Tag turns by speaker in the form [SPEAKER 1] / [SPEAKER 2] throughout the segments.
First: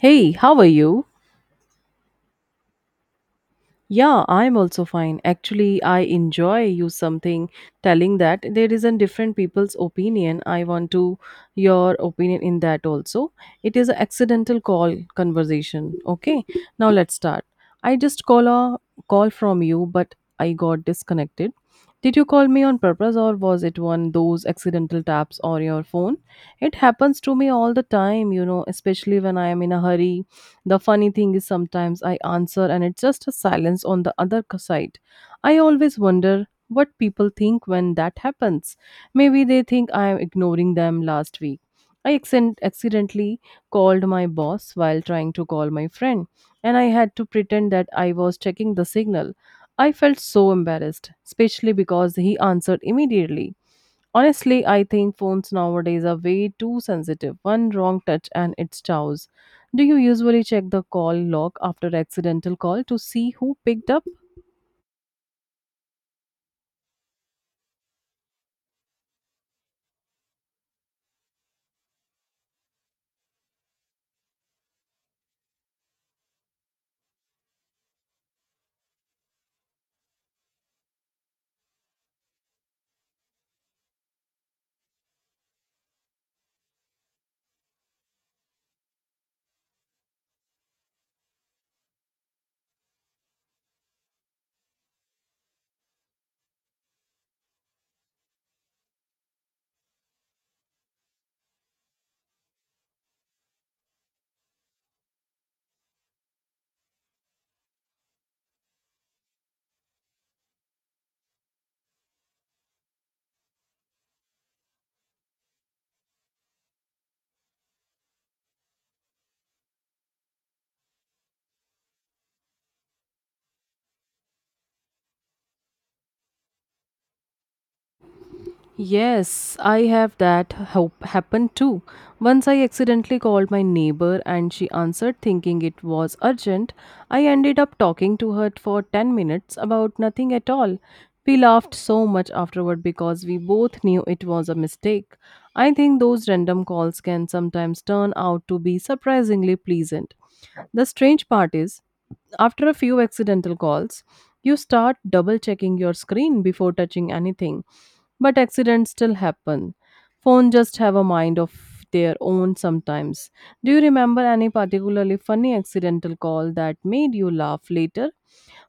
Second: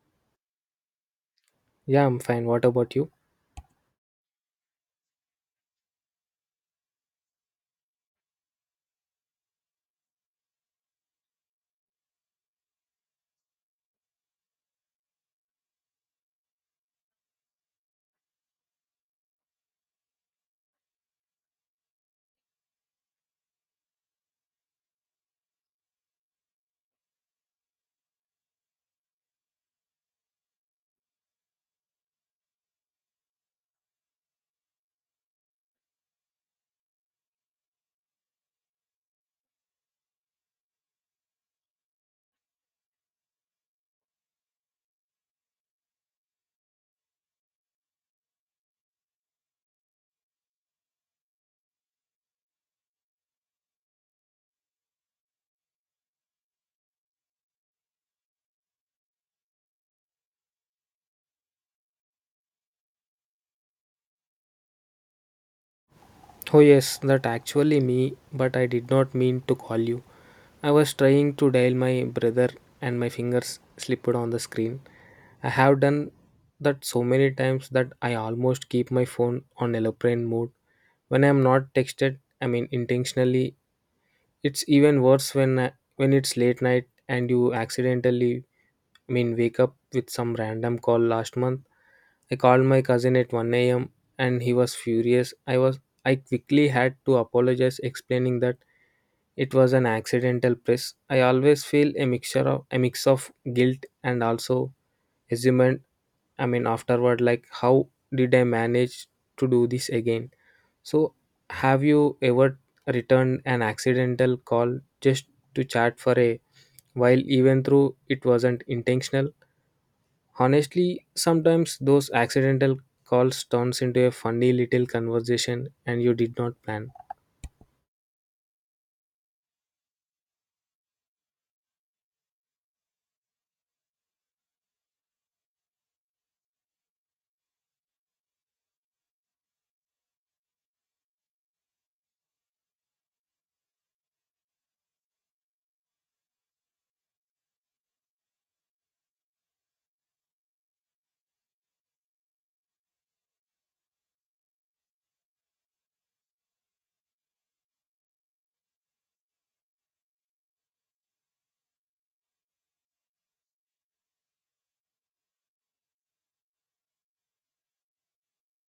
[SPEAKER 1] Hey, how are you?
[SPEAKER 2] Yeah, I'm fine. What about you?
[SPEAKER 1] Yeah, I'm also fine. Actually, I enjoy you something telling that there is a different people's opinion. I want to your opinion in that also. It is an accidental call conversation. Okay, now let's start. I just call a call from you, but I got disconnected. Did you call me on purpose or was it one those accidental taps on your phone? It happens to me all the time, you know, especially when I am in a hurry the funny thing is, sometimes I answer and it's just a silence on the other side. I always wonder what people think when that happens. Maybe they think I am ignoring them last week. I accidentally called my boss while trying to call my friend, and I had to pretend that I was checking the signal. I felt so embarrassed, especially because he answered immediately. Honestly, I think phones nowadays are way too sensitive. One wrong touch and it's chows. Do you usually check the call log after accidental call to see who picked up?
[SPEAKER 2] Oh, yes, that actually me, but I did not mean to call you. I was trying to dial my brother and my fingers slipped on the screen. I have done that so many times that I almost keep my phone on aeroplane mode. When I'm not texted, I mean intentionally, it's even worse when when it's late night and you accidentally, I mean, wake up with some random call last month. I called my cousin at 1 a.m. and he was furious. I quickly had to apologize, explaining that it was an accidental press. I always feel a mix of guilt and also assumption. I mean afterward, like, how did I manage to do this again? So have you ever returned an accidental call just to chat for a while, even though it wasn't intentional? Honestly, sometimes those accidental calls turns into a funny little conversation and you did not plan.
[SPEAKER 1] Yes, I have that happen too. Once I accidentally called my neighbor and she answered thinking it was urgent. I ended up talking to her for 10 minutes about nothing at all. We laughed so much afterward because we both knew it was a mistake. I think those random calls can sometimes turn out to be surprisingly pleasant. The strange part is, after a few accidental calls, you start double checking your screen before touching anything. But accidents still happen. Phone just have a mind of their own sometimes. Do you remember any particularly funny accidental call that made you laugh later?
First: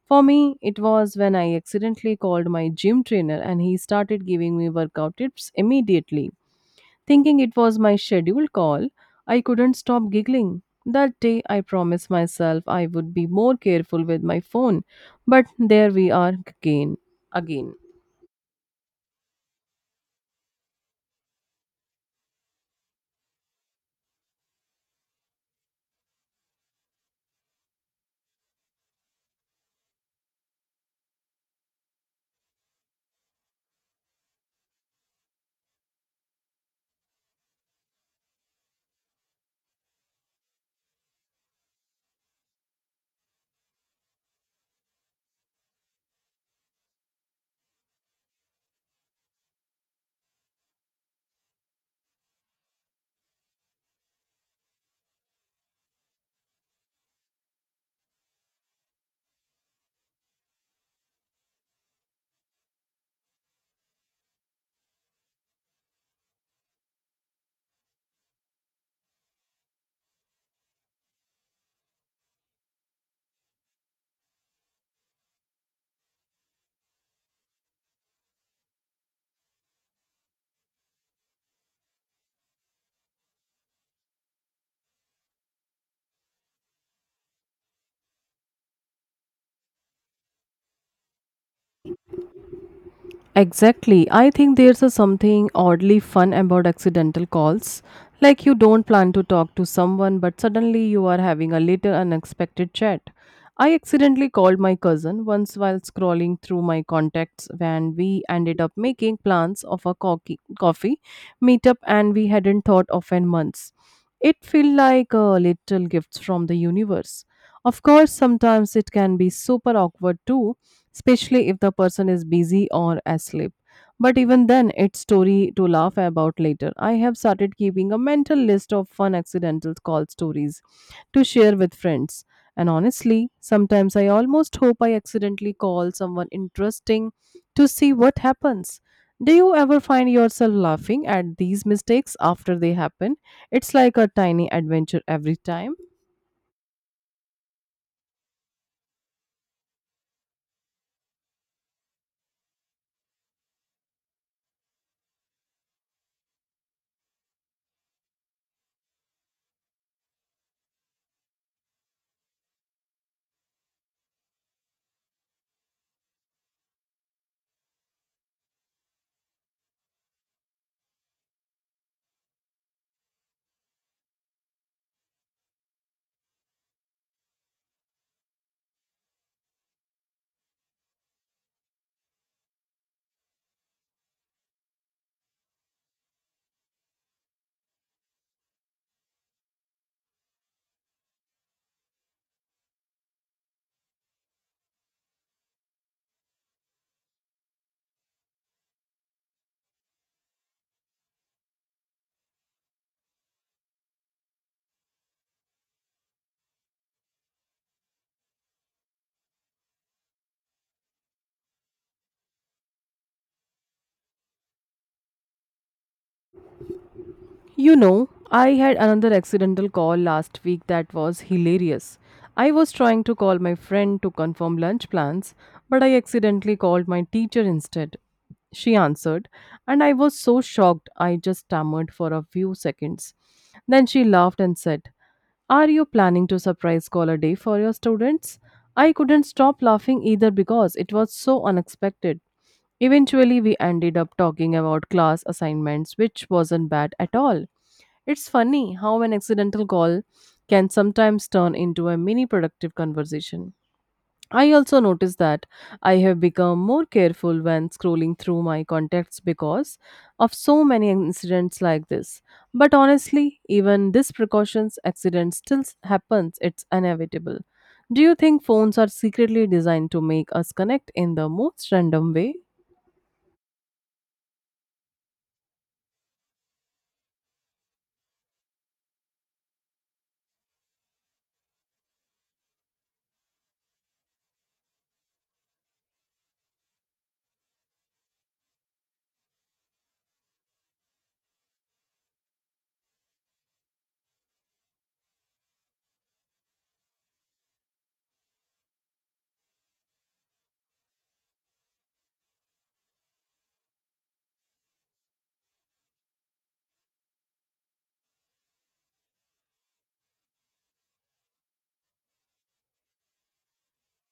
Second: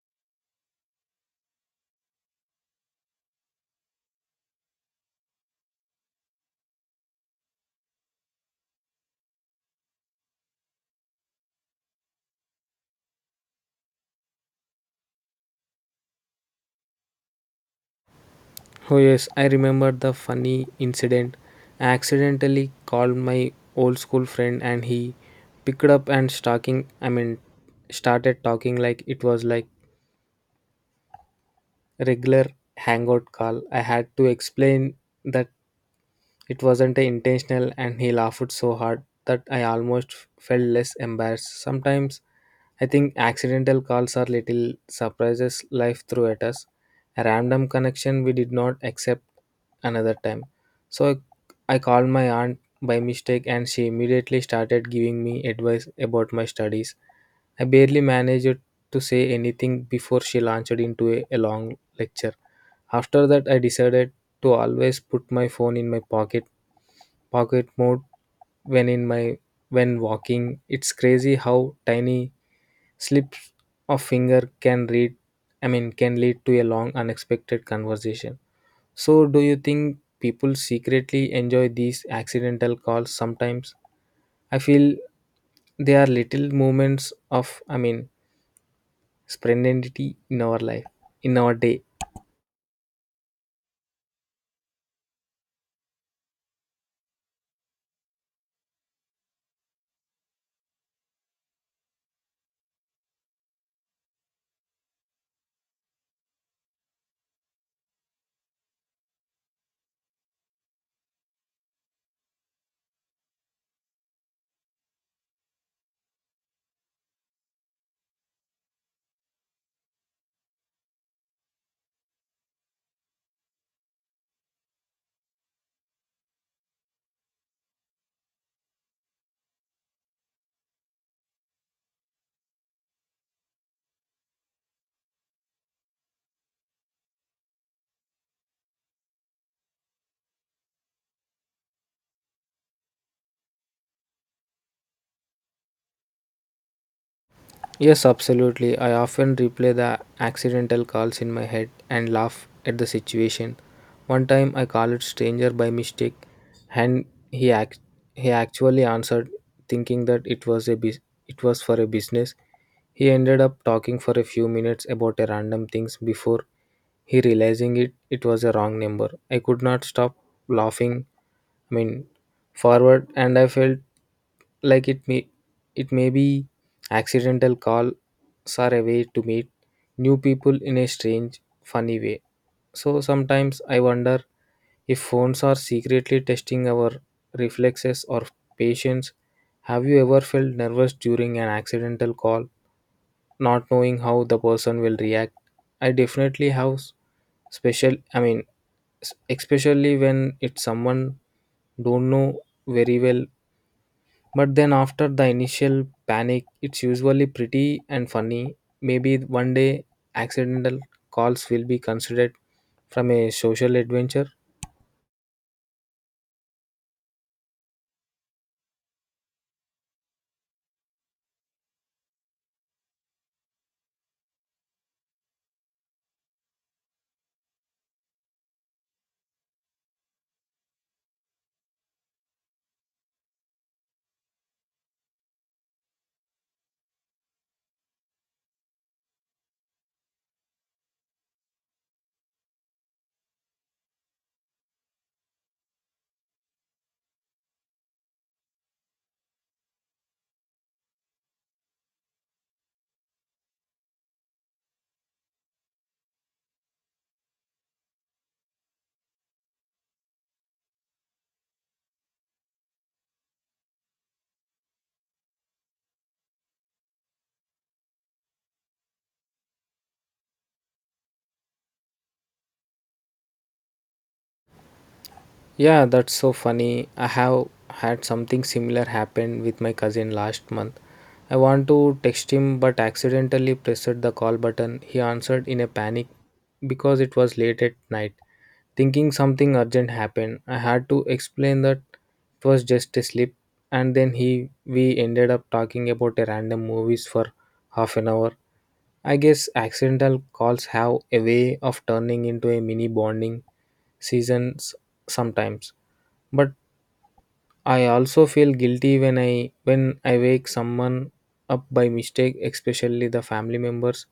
[SPEAKER 1] For me, it was when I accidentally called my gym trainer and he started giving me workout tips immediately. Thinking it was my scheduled call, I couldn't stop giggling. That day, I promised myself I would be more careful with my phone, but there we are again. Again.
[SPEAKER 2] Oh yes, I remember the funny incident. I accidentally called my old school friend and he picked up and stalking, I mean, started talking like it was like regular hangout call. I had to explain that it wasn't intentional, and he laughed so hard that I almost felt less embarrassed. Sometimes I think accidental calls are little surprises life threw at us. A random connection we did not accept another time. So I called my aunt by mistake and she immediately started giving me advice about my studies. I barely managed to say anything before she launched into a long lecture. After that, I decided to always put my phone in my pocket mode, when in my when walking. It's crazy how tiny slips of finger can read I mean can lead to a long unexpected conversation. So do you think people secretly enjoy these accidental calls sometimes? I feel they are little moments of, I mean, spontaneity in our day.
[SPEAKER 1] Exactly. I think there's a something oddly fun about accidental calls. Like you don't plan to talk to someone, but suddenly you are having a little unexpected chat. I accidentally called my cousin once while scrolling through my contacts when we ended up making plans of a coffee meetup and we hadn't thought of in months. It felt like a little gift from the universe. Of course, sometimes it can be super awkward too especially if the person is busy or asleep. But even then, it's story to laugh about later. I have started keeping a mental list of fun accidental call stories to share with friends. And honestly, sometimes I almost hope I accidentally call someone interesting to see what happens. Do you ever find yourself laughing at these mistakes after they happen? It's like a tiny adventure every time.
[SPEAKER 2] Yes, absolutely. I often replay the accidental calls in my head and laugh at the situation. One time I called a stranger by mistake, and he act- he actually answered, thinking that it was for a business. He ended up talking for a few minutes about a random things before he realizing it was a wrong number. I could not stop laughing, I mean, forward, and I felt like it may be accidental calls are a way to meet new people in a strange, funny way. So sometimes I wonder if phones are secretly testing our reflexes or patience. Have you ever felt nervous during an accidental call, not knowing how the person will react? I definitely have special. I mean, especially when it's someone don't know very well. But then after the initial panic, it's usually pretty and funny. Maybe one day accidental calls will be considered from a social adventure.
[SPEAKER 1] You know, I had another accidental call last week that was hilarious. I was trying to call my friend to confirm lunch plans, but I accidentally called my teacher instead. She answered, and I was so shocked I just stammered for a few seconds. Then she laughed and said, "Are you planning to surprise call a day for your students?" I couldn't stop laughing either because it was so unexpected. Eventually, we ended up talking about class assignments, which wasn't bad at all. It's funny how an accidental call can sometimes turn into a mini productive conversation. I also notice that I have become more careful when scrolling through my contacts because of so many incidents like this. But honestly, even this precautions accident still happens, it's inevitable. Do you think phones are secretly designed to make us connect in the most random way?
[SPEAKER 2] Yeah, that's so funny. I have had something similar happen with my cousin last month. I want to text him but accidentally pressed the call button. He answered in a panic because it was late at night. Thinking something urgent happened, I had to explain that it was just a slip, and then he we ended up talking about a random movies for half an hour. I guess accidental calls have a way of turning into a mini bonding seasons sometimes. But I also feel guilty when I wake someone up by mistake, especially the family members.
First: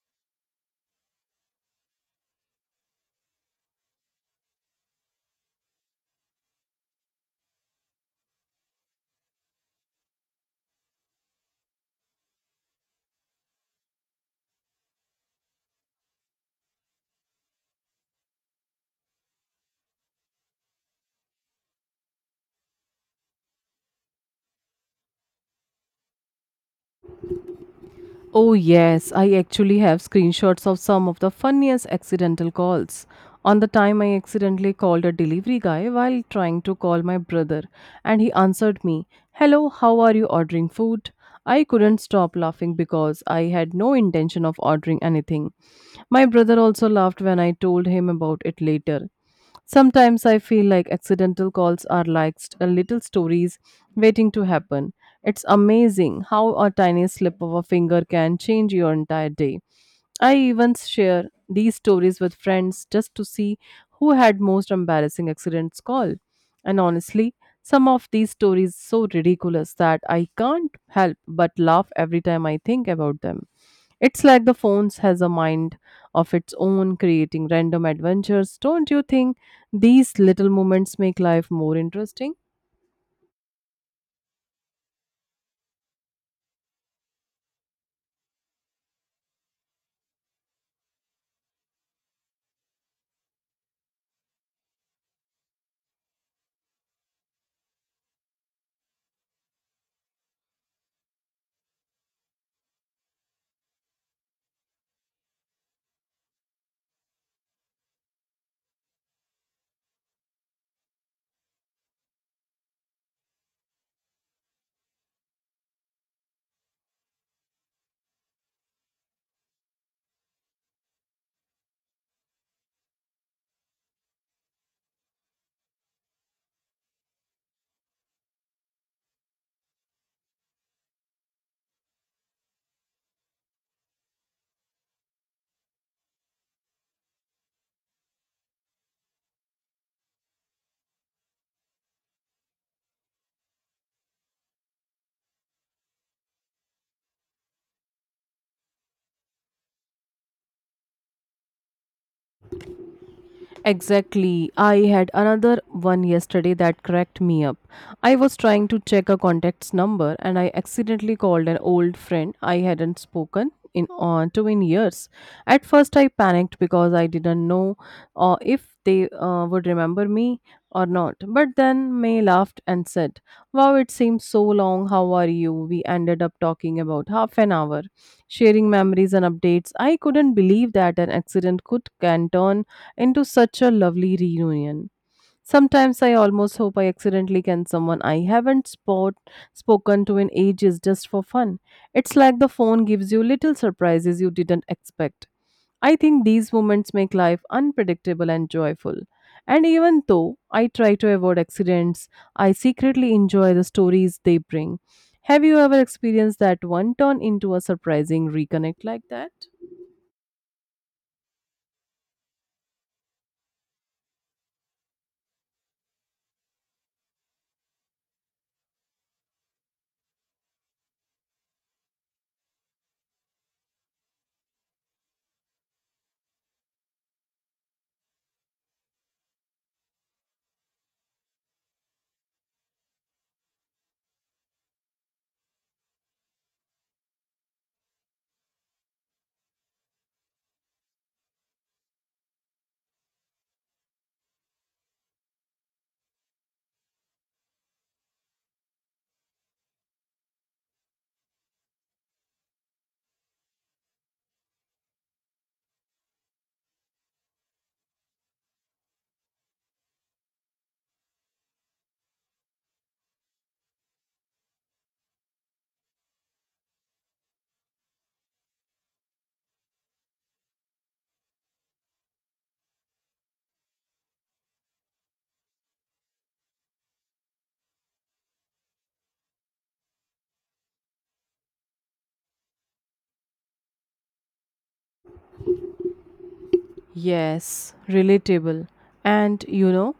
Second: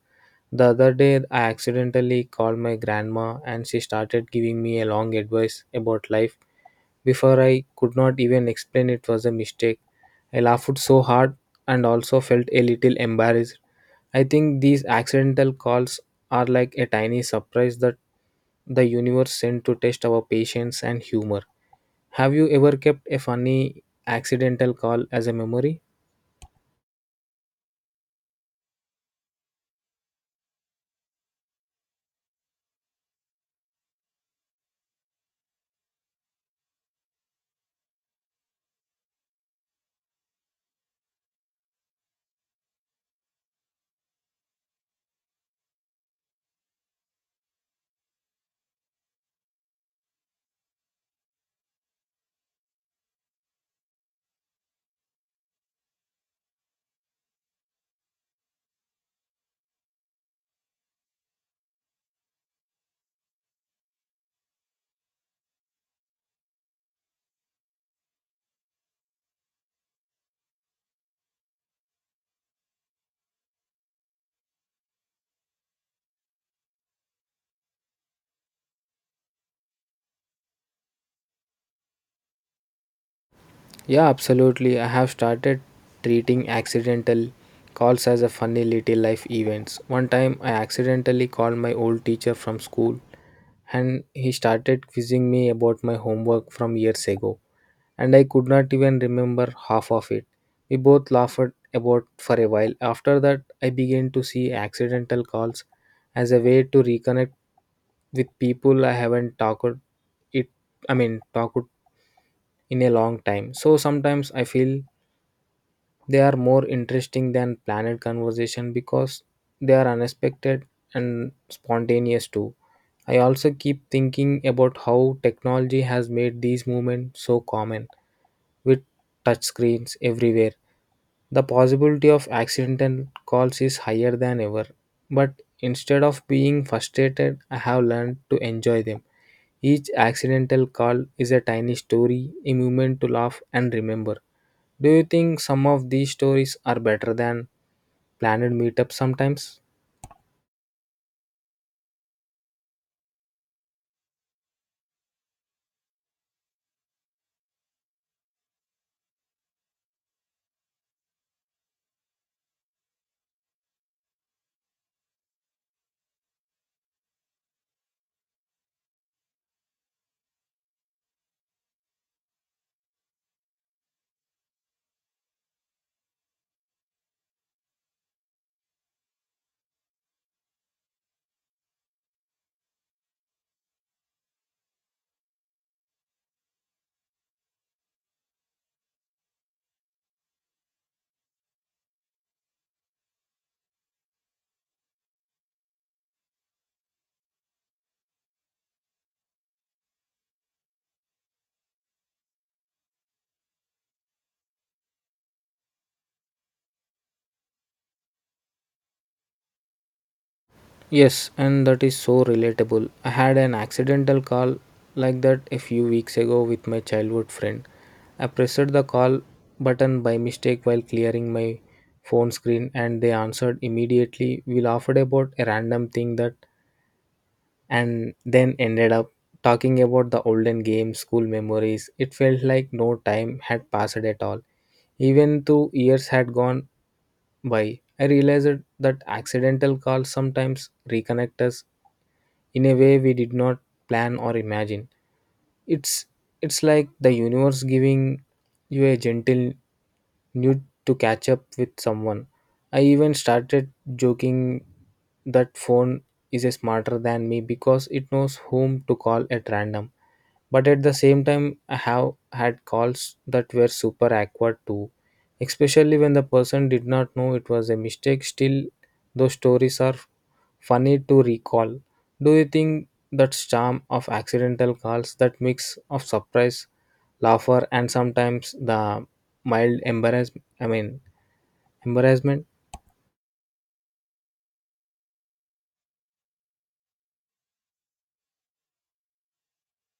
[SPEAKER 2] The other day I accidentally called my grandma, and she started giving me a long advice about life before I could not even explain it was a mistake. I laughed so hard and also felt a little embarrassed. I think these accidental calls are like a tiny surprise that the universe sent to test our patience and humor. Have you ever kept a funny accidental call as a memory?
[SPEAKER 1] Oh, yes, I actually have screenshots of some of the funniest accidental calls. On the time I accidentally called a delivery guy while trying to call my brother, and he answered me, "Hello, how are you ordering food?" I couldn't stop laughing because I had no intention of ordering anything. My brother also laughed when I told him about it later. Sometimes I feel like accidental calls are like little stories waiting to happen. It's amazing how a tiny slip of a finger can change your entire day. I even share these stories with friends just to see who had most embarrassing accidents call. And honestly, some of these stories so ridiculous that I can't help but laugh every time I think about them. It's like the phones has a mind of its own creating random adventures. Don't you think these little moments make life more interesting?
[SPEAKER 2] Yeah, absolutely. I have started treating accidental calls as a funny little life events. One time I accidentally called my old teacher from school, and he started quizzing me about my homework from years ago. And I could not even remember half of it. We both laughed about for a while. After that, I began to see accidental calls as a way to reconnect with people I haven't talked it I mean talked in a long time. So sometimes I feel they are more interesting than planned conversation, because they are unexpected and spontaneous too. I also keep thinking about how technology has made these movements so common, with touchscreens everywhere. The possibility of accidental calls is higher than ever, but instead of being frustrated, I have learned to enjoy them. Each accidental call is a tiny story, a moment to laugh and remember. Do you think some of these stories are better than planned meetups sometimes?
[SPEAKER 1] Exactly. I had another one yesterday that cracked me up. I was trying to check a contact's number and I accidentally called an old friend I hadn't spoken in on to in years. At first I panicked because I didn't know if they would remember me or not. But then May laughed and said, "Wow, it seems so long. How are you?" We ended up talking about half an hour, sharing memories and updates. I couldn't believe that an accident could can turn into such a lovely reunion. Sometimes I almost hope I accidentally can someone I haven't spoken to in ages just for fun. It's like the phone gives you little surprises you didn't expect. I think these moments make life unpredictable and joyful. And even though I try to avoid accidents, I secretly enjoy the stories they bring. Have you ever experienced that one turn into a surprising reconnect like that?
[SPEAKER 2] Yes, and that is so relatable. I had an accidental call like that a few weeks ago with my childhood friend. I pressed the call button by mistake while clearing my phone screen, and they answered immediately. We laughed about a random thing that, and then ended up talking about the olden games, school memories. It felt like no time had passed at all, even though years had gone by. I realized that accidental calls sometimes reconnect us in a way we did not plan or imagine. It's it's like the universe giving you a gentle need to catch up with someone. I even started joking that phone is smarter than me because it knows whom to call at random. But at the same time, I have had calls that were super awkward too, especially when the person did not know it was a mistake. Still, those stories are funny to recall. Do you think that charm of accidental calls, that mix of surprise, laughter, and sometimes the mild embarrassment? I mean, embarrassment.
[SPEAKER 1] Yes, relatable. And you know,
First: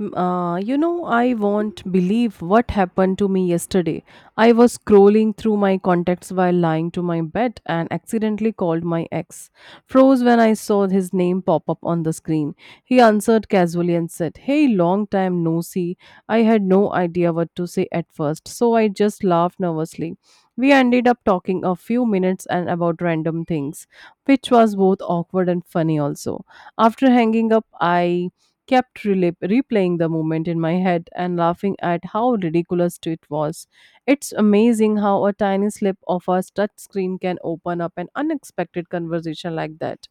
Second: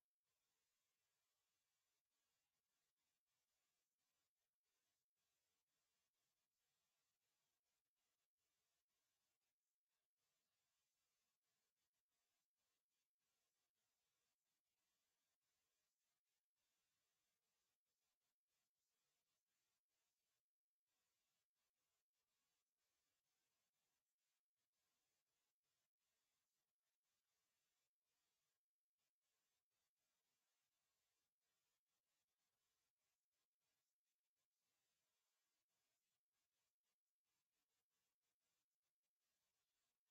[SPEAKER 1] I won't believe what happened to me yesterday. I was scrolling through my contacts while lying to my bed and accidentally called my ex. Froze when I saw his name pop up on the screen. He answered casually and said, "Hey, long time no see." I had no idea what to say at first, so I just laughed nervously. We ended up talking a few minutes and about random things which was both awkward and funny also. After hanging up, I kept replaying the moment in my head and laughing at how ridiculous it was. It's amazing how a tiny slip of a touch screen can open up an unexpected conversation like that.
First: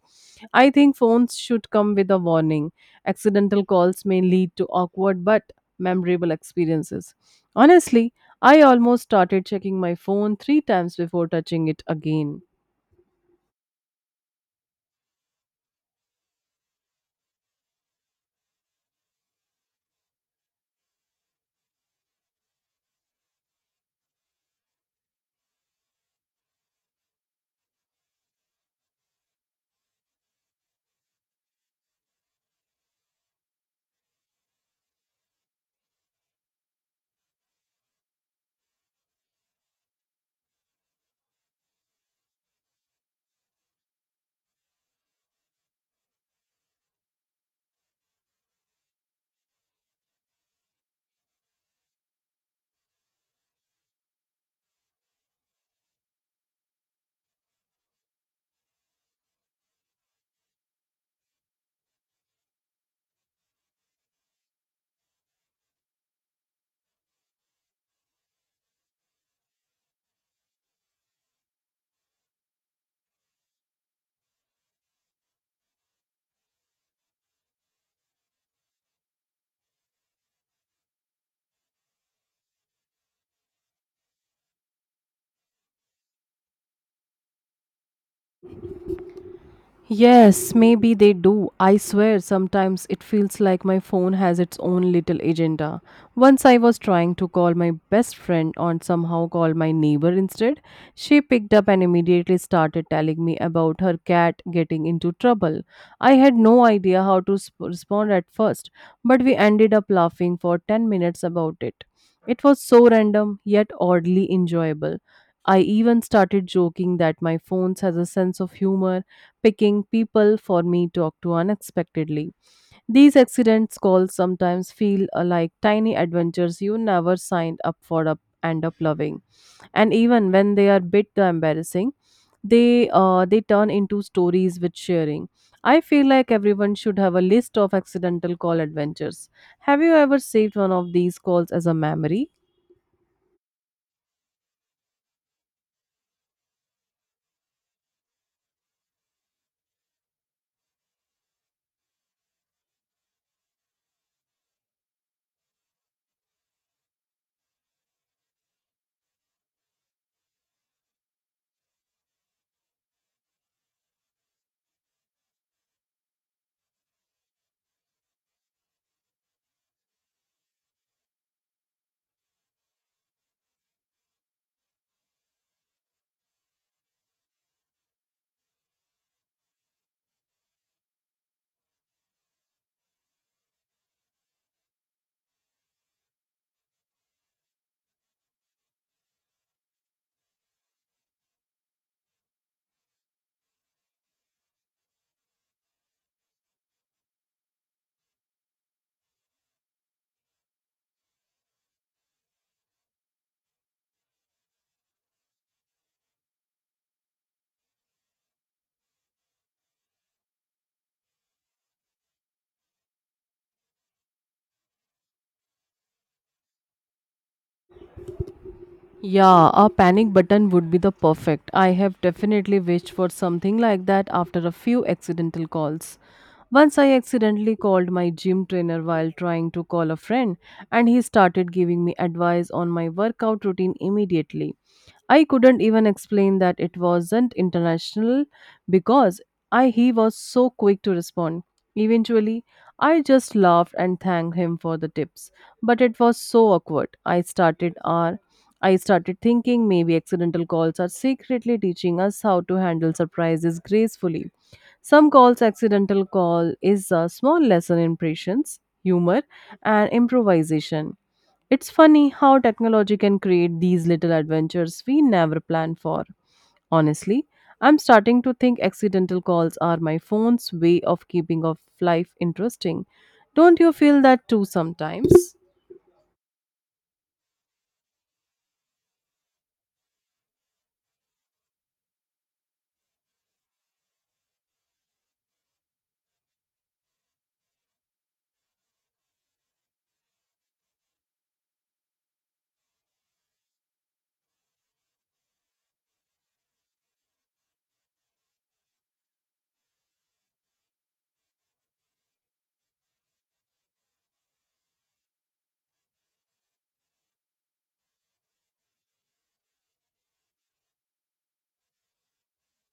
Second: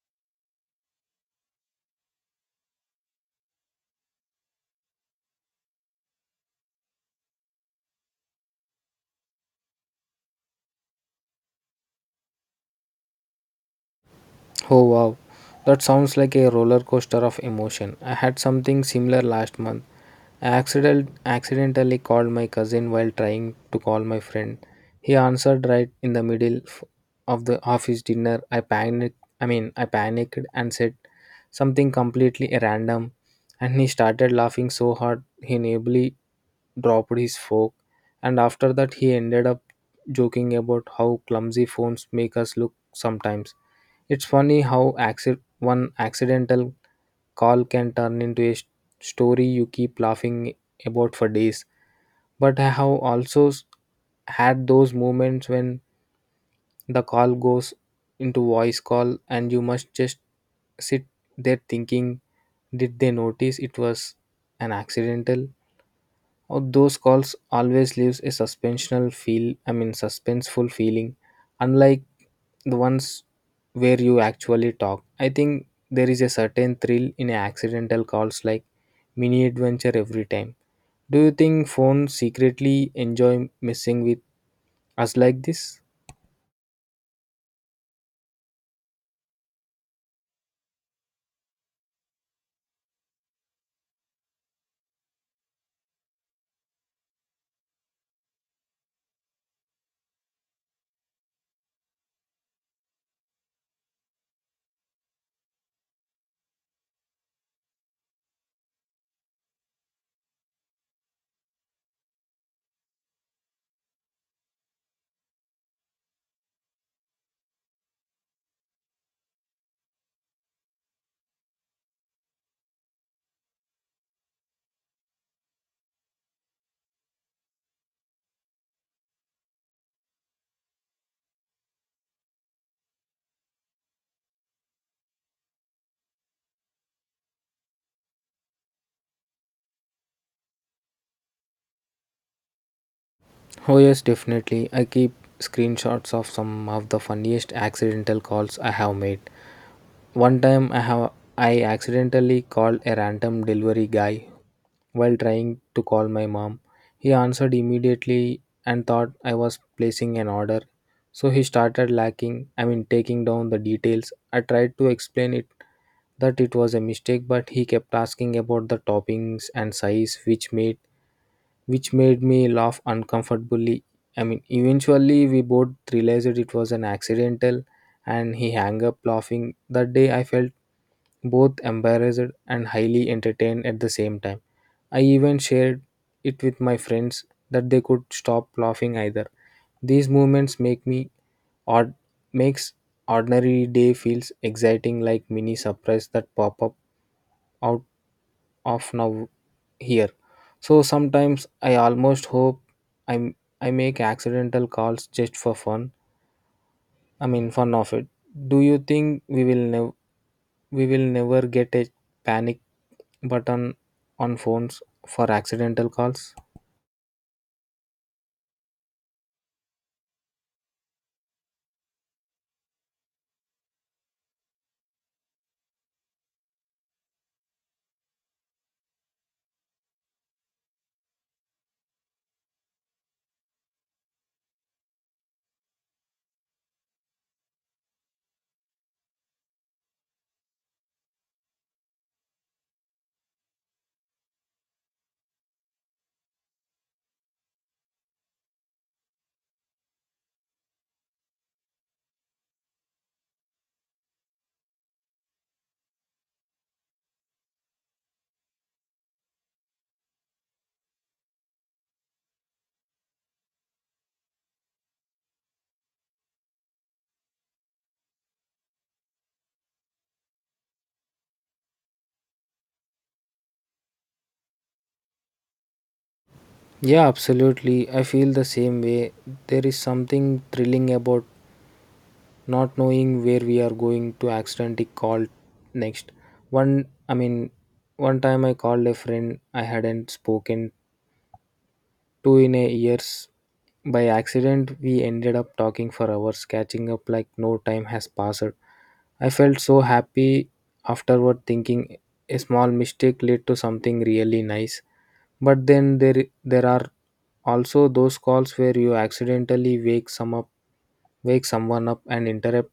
[SPEAKER 1] I think phones should come with a warning. Accidental calls may lead to awkward but memorable experiences. Honestly, I almost started checking my phone three times before touching it again.
[SPEAKER 2] Oh wow, that sounds like a roller coaster of emotion. I had something similar last month. I accident- accidentally called my cousin while trying to call my friend. He answered right in the middle of the office dinner. I panicked. I mean, I panicked and said something completely random, and he started laughing so hard he nearly dropped his fork. And after that, he ended up joking about how clumsy phones make us look sometimes. It's funny how one accidental call can turn into a story you keep laughing about for days. But I have also had those moments when the call goes into voice call and you must just sit there thinking, did they notice it was an accidental? Or those calls always leaves a suspensional feel I mean suspenseful feeling, unlike the ones where you actually talk. I think there is a certain thrill in accidental calls, like mini adventure every time. Do you think phones secretly enjoy messing with us like this?
[SPEAKER 1] Yes, maybe they do. I swear, sometimes it feels like my phone has its own little agenda. Once I was trying to call my best friend and somehow called my neighbor instead. She picked up and immediately started telling me about her cat getting into trouble. I had no idea how to respond at first, but we ended up laughing for 10 minutes about it. It was so random, yet oddly enjoyable. I even started joking that my phone has a sense of humor picking people for me talk to unexpectedly. These accidents calls sometimes feel like tiny adventures you never signed up for up end up loving. And even when they are bit the embarrassing, they turn into stories with sharing. I feel like everyone should have a list of accidental call adventures. Have you ever saved one of these calls as a memory?
[SPEAKER 2] Oh, yes, definitely. I keep screenshots of some of the funniest accidental calls I have made. One time I accidentally called a random delivery guy while trying to call my mom. He answered immediately and thought I was placing an order. So he started lacking, I mean, taking down the details. I tried to explain it that it was a mistake, but he kept asking about the toppings and size which made me laugh uncomfortably. I mean, eventually we both realized it was an accidental and he hung up laughing. That day I felt both embarrassed and highly entertained at the same time. I even shared it with my friends that they could stop laughing either. These moments make me, or makes, ordinary day feels exciting, like mini surprise that pop up out of now here. So sometimes I almost hope I'm I make accidental calls just for fun. I mean fun of it. Do you think we will never get a panic button on phones for accidental calls?
[SPEAKER 1] Yeah, a panic button would be the perfect. I have definitely wished for something like that after a few accidental calls. Once I accidentally called my gym trainer while trying to call a friend, and he started giving me advice on my workout routine immediately. I couldn't even explain that it wasn't international because I he was so quick to respond. Eventually, I just laughed and thanked him for the tips, but it was so awkward. I started thinking maybe accidental calls are secretly teaching us how to handle surprises gracefully. Some calls accidental call is a small lesson in patience, humor, and improvisation. It's funny how technology can create these little adventures we never planned for. Honestly, I'm starting to think accidental calls are my phone's way of keeping of life interesting. Don't you feel that too sometimes?
[SPEAKER 2] Yeah, absolutely. I feel the same way. There is something thrilling about not knowing where we are going to accidentally call next. One, I mean, one time I called a friend I hadn't spoken two in a years. By accident, we ended up talking for hours, catching up like no time has passed. I felt so happy afterward, thinking a small mistake led to something really nice. But then there are also those calls where you accidentally wake someone up, and interrupt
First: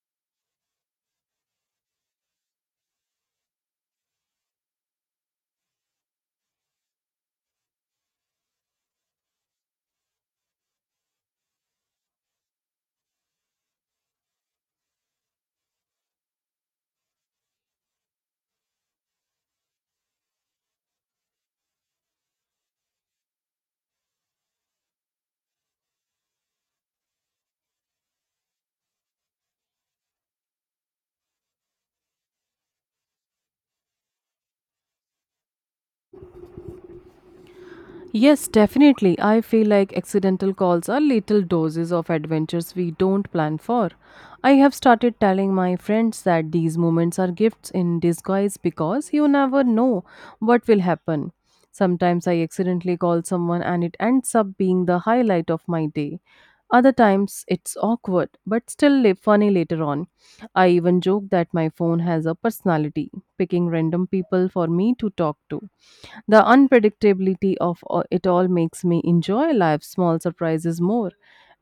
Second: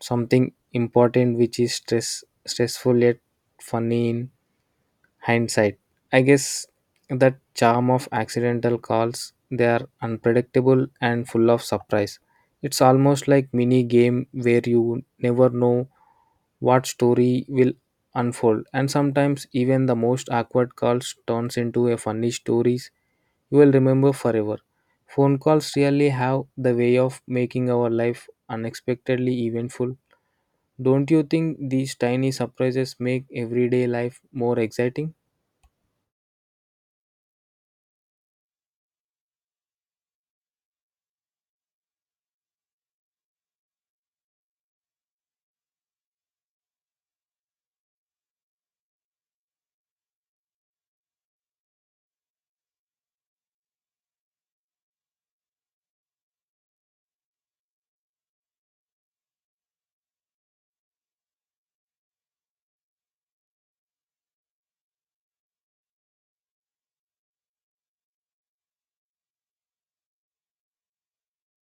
[SPEAKER 2] something important, which is stressful yet funny in hindsight. I guess that charm of accidental calls, they are unpredictable and full of surprise. It's almost like mini game where you never know what story will unfold, and sometimes even the most awkward calls turns into a funny stories you will remember forever. Phone calls really have the way of making our life unexpectedly eventful. Don't you think these tiny surprises make everyday life more exciting?
[SPEAKER 1] Yes, definitely. I feel like accidental calls are little doses of adventures we don't plan for. I have started telling my friends that these moments are gifts in disguise because you never know what will happen. Sometimes I accidentally call someone and it ends up being the highlight of my day. Other times it's awkward but still funny later on. I even joke that my phone has a personality, picking random people for me to talk to. The unpredictability of it all makes me enjoy life's small surprises more.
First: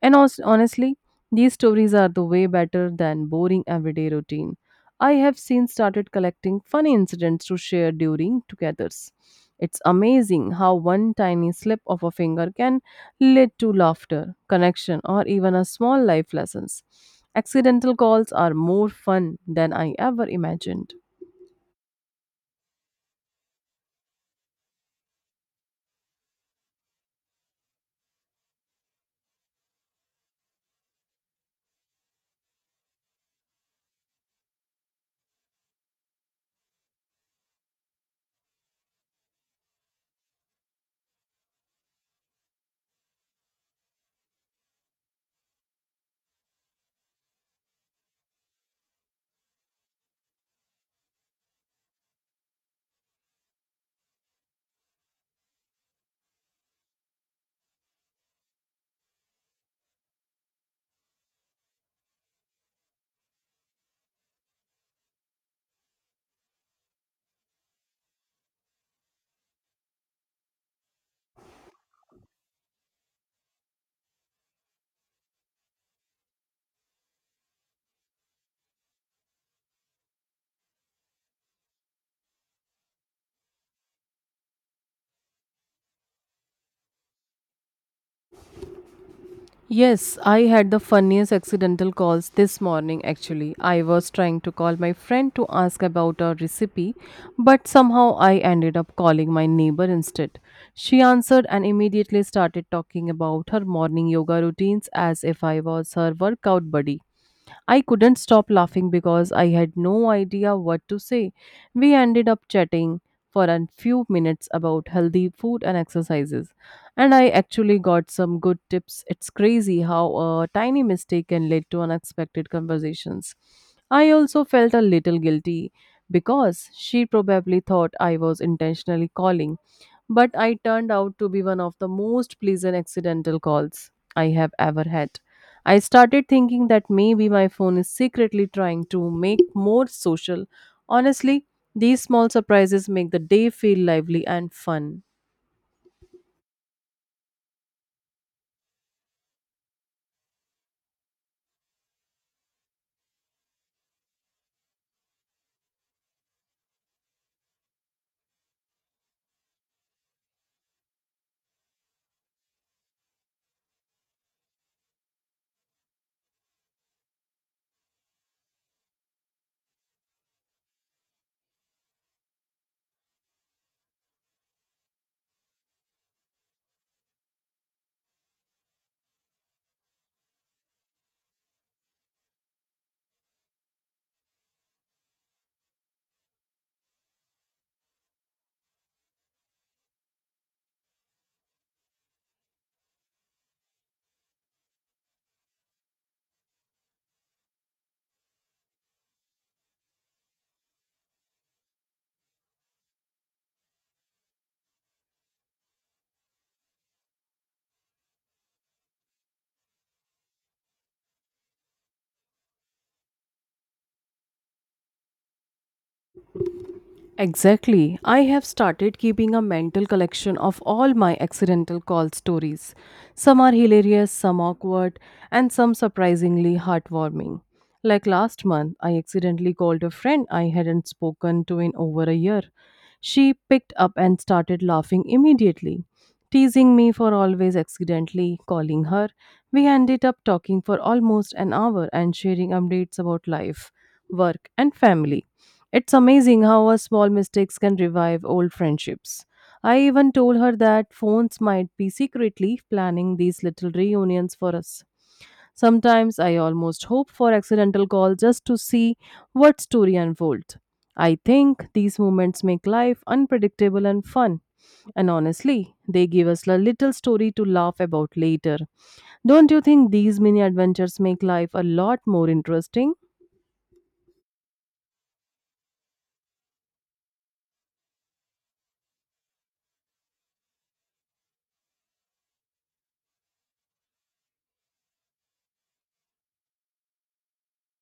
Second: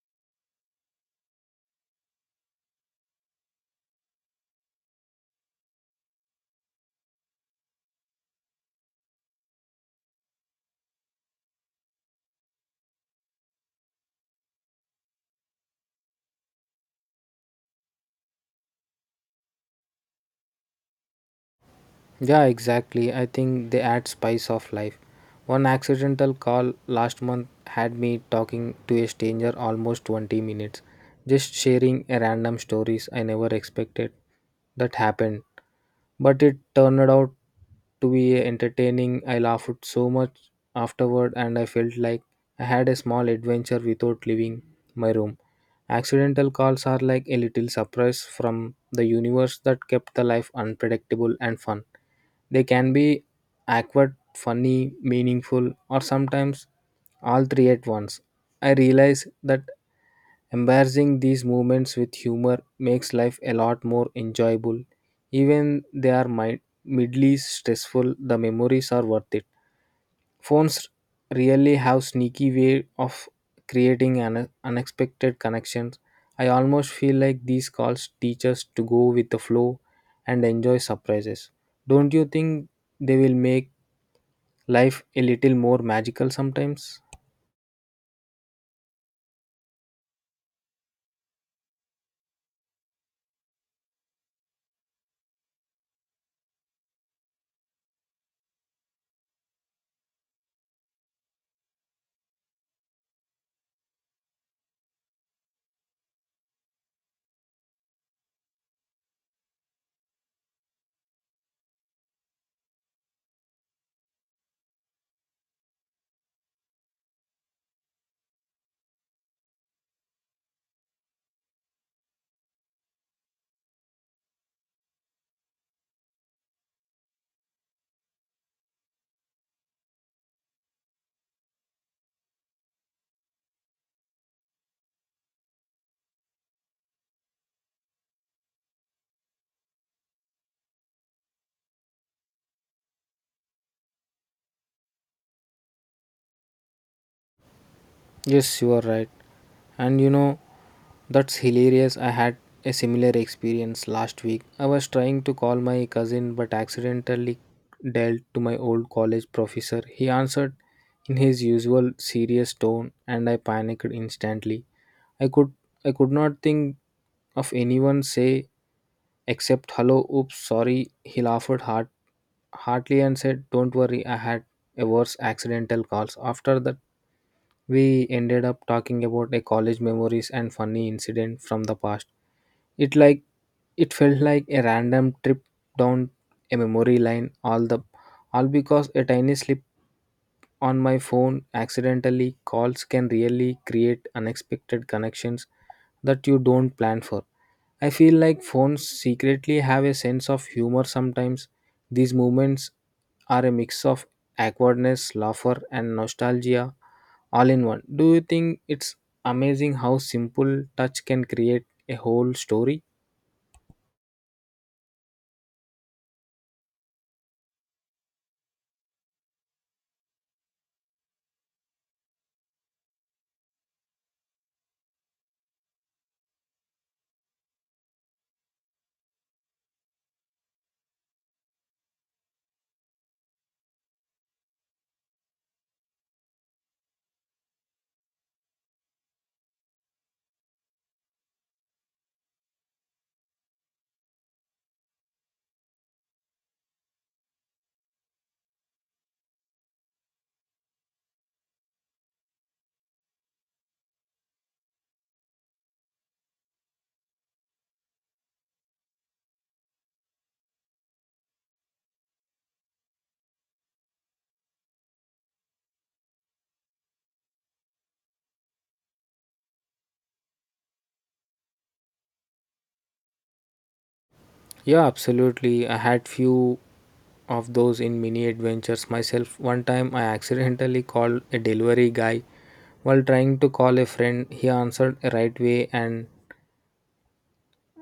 [SPEAKER 1] And also, honestly, these stories are the way better than boring everyday routine. I have since started collecting funny incidents to share during togethers. It's amazing how one tiny slip of a finger can lead to laughter, connection, or even a small life lessons. Accidental calls are more fun than I ever imagined.
[SPEAKER 2] Yeah, exactly. I think they add spice of life. One accidental call last month had me talking to a stranger almost 20 minutes, just sharing a random stories I never expected that happened. But it turned out to be entertaining. I laughed so much afterward and I felt like I had a small adventure without leaving my room. Accidental calls are like a little surprise from the universe that kept the life unpredictable and fun. They can be awkward, funny, meaningful, or sometimes all three at once. I realize that embarrassing these moments with humor makes life a lot more enjoyable. Even they are mildly stressful, the memories are worth it. Phones really have sneaky way of creating an unexpected connections. I almost feel like these calls teach us to go with the flow and enjoy surprises. Don't you think they will make life a little more magical sometimes?
[SPEAKER 1] Yes, I had the funniest accidental calls this morning actually. I was trying to call my friend to ask about a recipe, but somehow I ended up calling my neighbor instead. She answered and immediately started talking about her morning yoga routines as if I was her workout buddy. I couldn't stop laughing because I had no idea what to say. We ended up chatting for a few minutes about healthy food and exercises, and I actually got some good tips. It's crazy how a tiny mistake can lead to unexpected conversations. I also felt a little guilty because she probably thought I was intentionally calling, but I turned out to be one of the most pleasant accidental calls I have ever had. I started thinking that maybe my phone is secretly trying to make more social. Honestly, these small surprises make the day feel lively and fun.
[SPEAKER 2] Yes, you are right. And you know, that's hilarious. I had a similar experience last week. I was trying to call my cousin but accidentally dealt to my old college professor. He answered in his usual serious tone and I panicked instantly. I could I could not think of anyone say except, hello, oops, sorry, he laughed heartily and said, don't worry, I had a worse accidental calls. After that, we ended up talking about a college memories and funny incident from the past. It like it felt like a random trip down a memory lane, all because a tiny slip on my phone accidentally calls can really create unexpected connections that you don't plan for. I feel like phones secretly have a sense of humor sometimes. These moments are a mix of awkwardness, laughter, and nostalgia all in one. Do you think it's amazing how simple touch can create a whole story?
[SPEAKER 1] Exactly. I have started keeping a mental collection of all my accidental call stories. Some are hilarious, some awkward, and some surprisingly heartwarming. Like last month, I accidentally called a friend I hadn't spoken to in over a year. She picked up and started laughing immediately, teasing me for always accidentally calling her. We ended up talking for almost an hour and sharing updates about life, work, and family. It's amazing how our small mistakes can revive old friendships. I even told her that phones might be secretly planning these little reunions for us. Sometimes I almost hope for accidental calls just to see what story unfolds. I think these moments make life unpredictable and fun. And honestly, they give us a little story to laugh about later. Don't you think these mini adventures make life a lot more interesting?
[SPEAKER 2] Yeah, absolutely. I had few of those in mini adventures myself. One time I accidentally called a delivery guy while trying to call a friend. He answered right way and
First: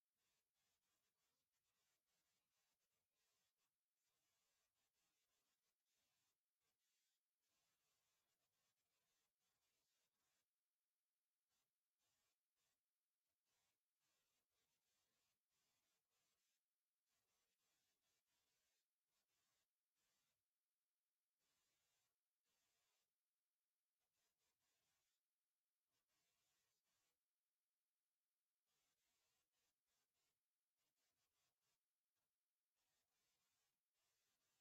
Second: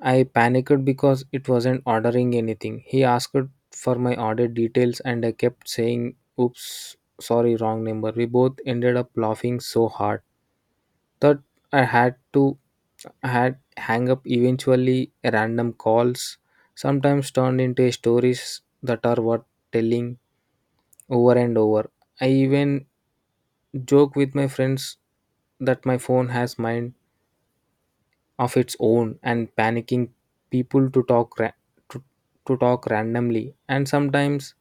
[SPEAKER 2] I panicked because it wasn't ordering anything. He asked for my order details and I kept saying, oops, sorry, wrong number. We both ended up laughing so hard that I had to I had hang up eventually. Random calls sometimes turned into stories that are worth telling over and over. I even joke with my friends that my phone has mind of its own and panicking people to talk to, to talk randomly, and sometimes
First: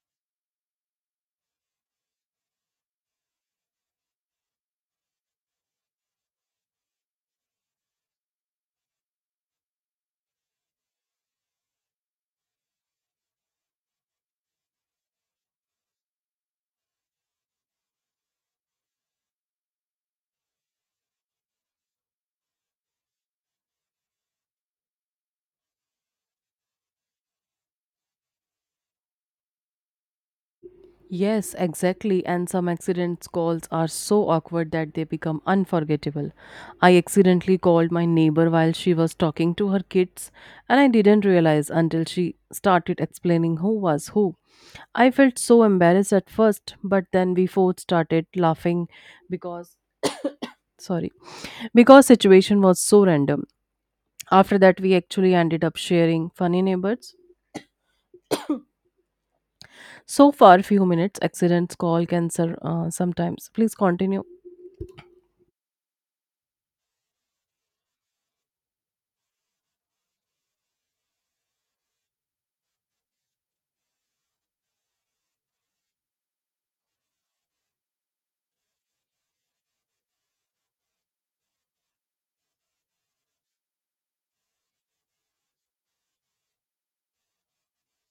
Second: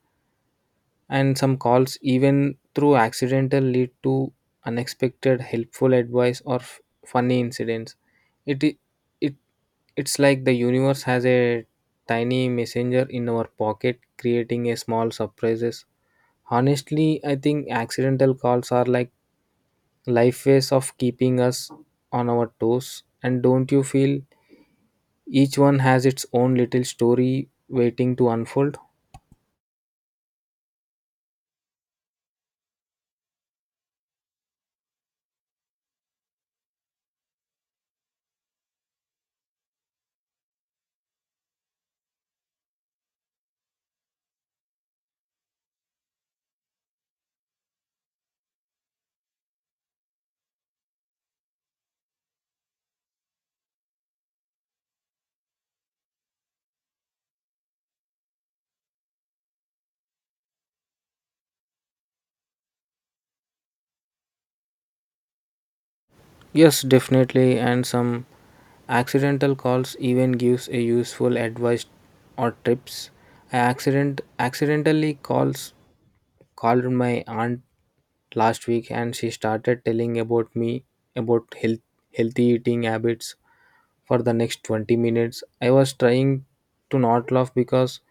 [SPEAKER 2] and some calls even through accidental lead to unexpected helpful advice or funny incidents. It I- it It's like the universe has a tiny messenger in our pocket creating a small surprises. Honestly, I think accidental calls are like life ways of keeping us on our toes, and don't you feel each one has its own little story waiting to unfold?
[SPEAKER 1] Yes, exactly. And some accident calls are so awkward that they become unforgettable. I accidentally called my neighbor while she was talking to her kids, and I didn't realize until she started explaining who was who. I felt so embarrassed at first, but then we both started laughing because, sorry, because situation was so random. After that, we actually ended up sharing funny neighbors. So far, few minutes accidents call cancer sometimes. Please continue.
[SPEAKER 2] Yes, definitely. And some accidental calls even gives a useful advice or tips. I accident accidentally calls called my aunt last week and she started telling about me about healthy eating habits for the next 20 minutes. I was trying to not laugh because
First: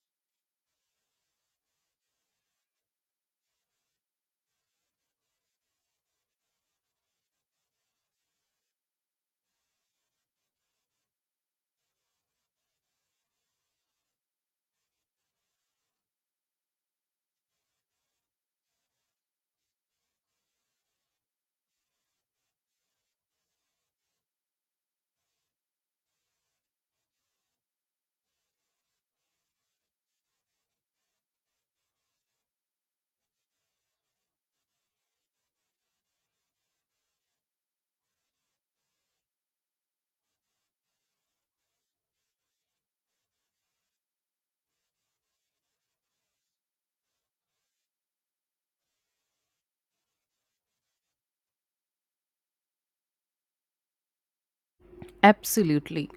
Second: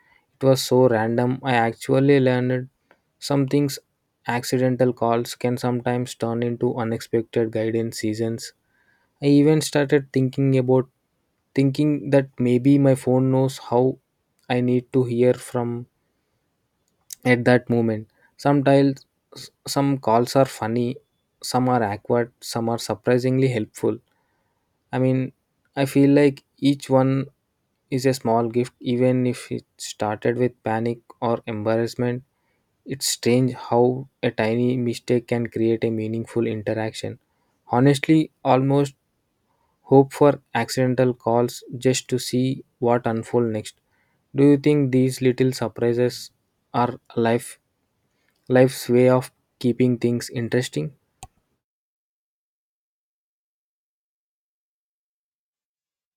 [SPEAKER 2] it was so random. I actually learned some things. Accidental calls can sometimes turn into unexpected guidance seasons. I even started thinking that maybe my phone knows how I need to hear from at that moment. Sometimes some calls are funny, some are awkward, some are surprisingly helpful. I mean, I feel like each one is a small gift, even if it started with panic or embarrassment. It's strange how a tiny mistake can create a meaningful interaction. Honestly, almost hope for accidental calls just to see what unfolds next. Do you think these little surprises are life's way of keeping things interesting?
[SPEAKER 1] Absolutely.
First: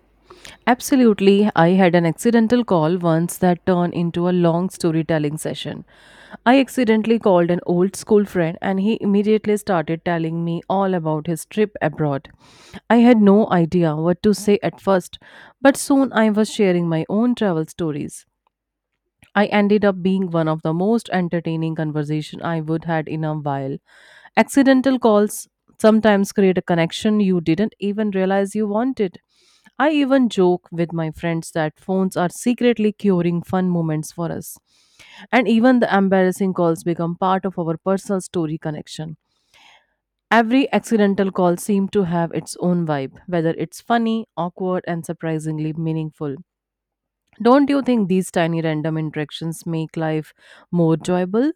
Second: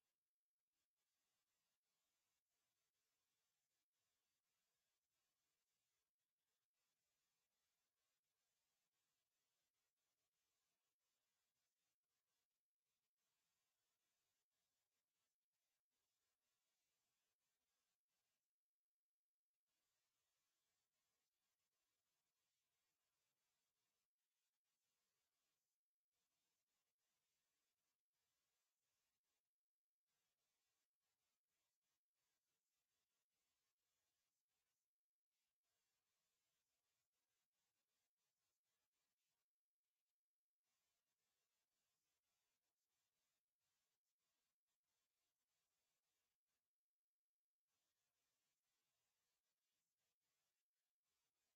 [SPEAKER 1] Absolutely. I had an accidental call once that turned into a long storytelling session. I accidentally called an old school friend and he immediately started telling me all about his trip abroad. I had no idea what to say at first, but soon I was sharing my own travel stories. I ended up being one of the most entertaining conversation I would had in a while. Accidental calls sometimes create a connection you didn't even realize you wanted. I even joke with my friends that phones are secretly curing fun moments for us. And even the embarrassing calls become part of our personal story connection. Every accidental call seemed to have its own vibe, whether it's funny, awkward, and surprisingly meaningful. Don't you think these tiny random interactions make life more enjoyable?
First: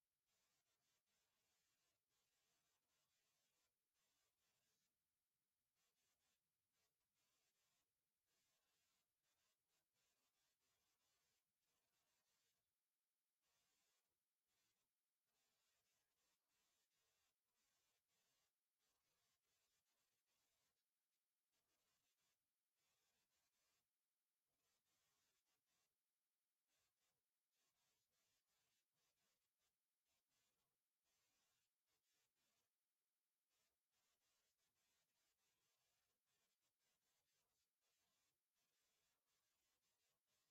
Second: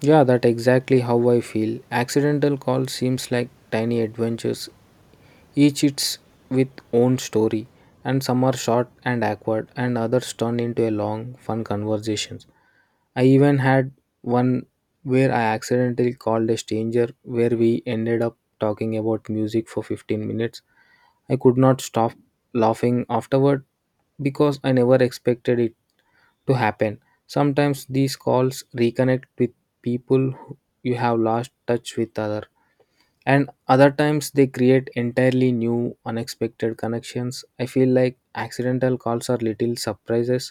[SPEAKER 2] Yeah, that exactly how I feel. Accidental call seems like tiny adventures, each its with own story, and some are short and awkward, and others turn into a long, fun conversations. I even had one where I accidentally called a stranger where we ended up talking about music for 15 minutes. I could not stop laughing afterward because I never expected it to happen. Sometimes these calls reconnect with people who- you have lost touch with other, and other times they create entirely new unexpected connections. I feel like accidental calls are little surprises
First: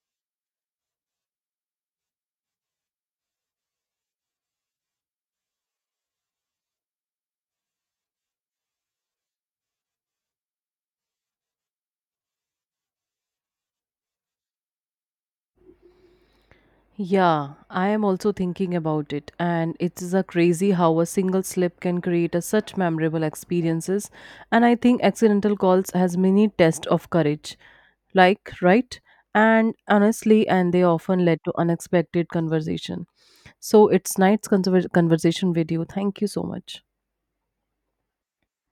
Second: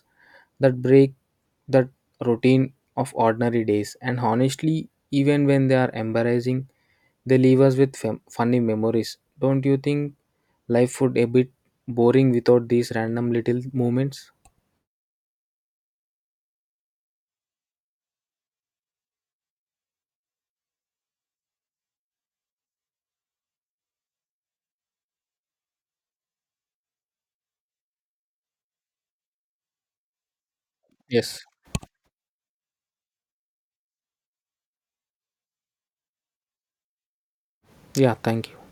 [SPEAKER 2] that break that routine of ordinary days, and honestly, even when they are embarrassing, they leave us with funny memories. Don't you think life would a bit boring without these random little moments?
[SPEAKER 1] Yeah, I am also thinking about it, and it is a crazy how a single slip can create a such memorable experiences. And I think accidental calls has many tests of courage, like right and honestly, and they often led
[SPEAKER 2] Yes.
[SPEAKER 1] to unexpected conversation. So it's nice conversation with you. Thank you so much.
[SPEAKER 2] Yeah, thank you.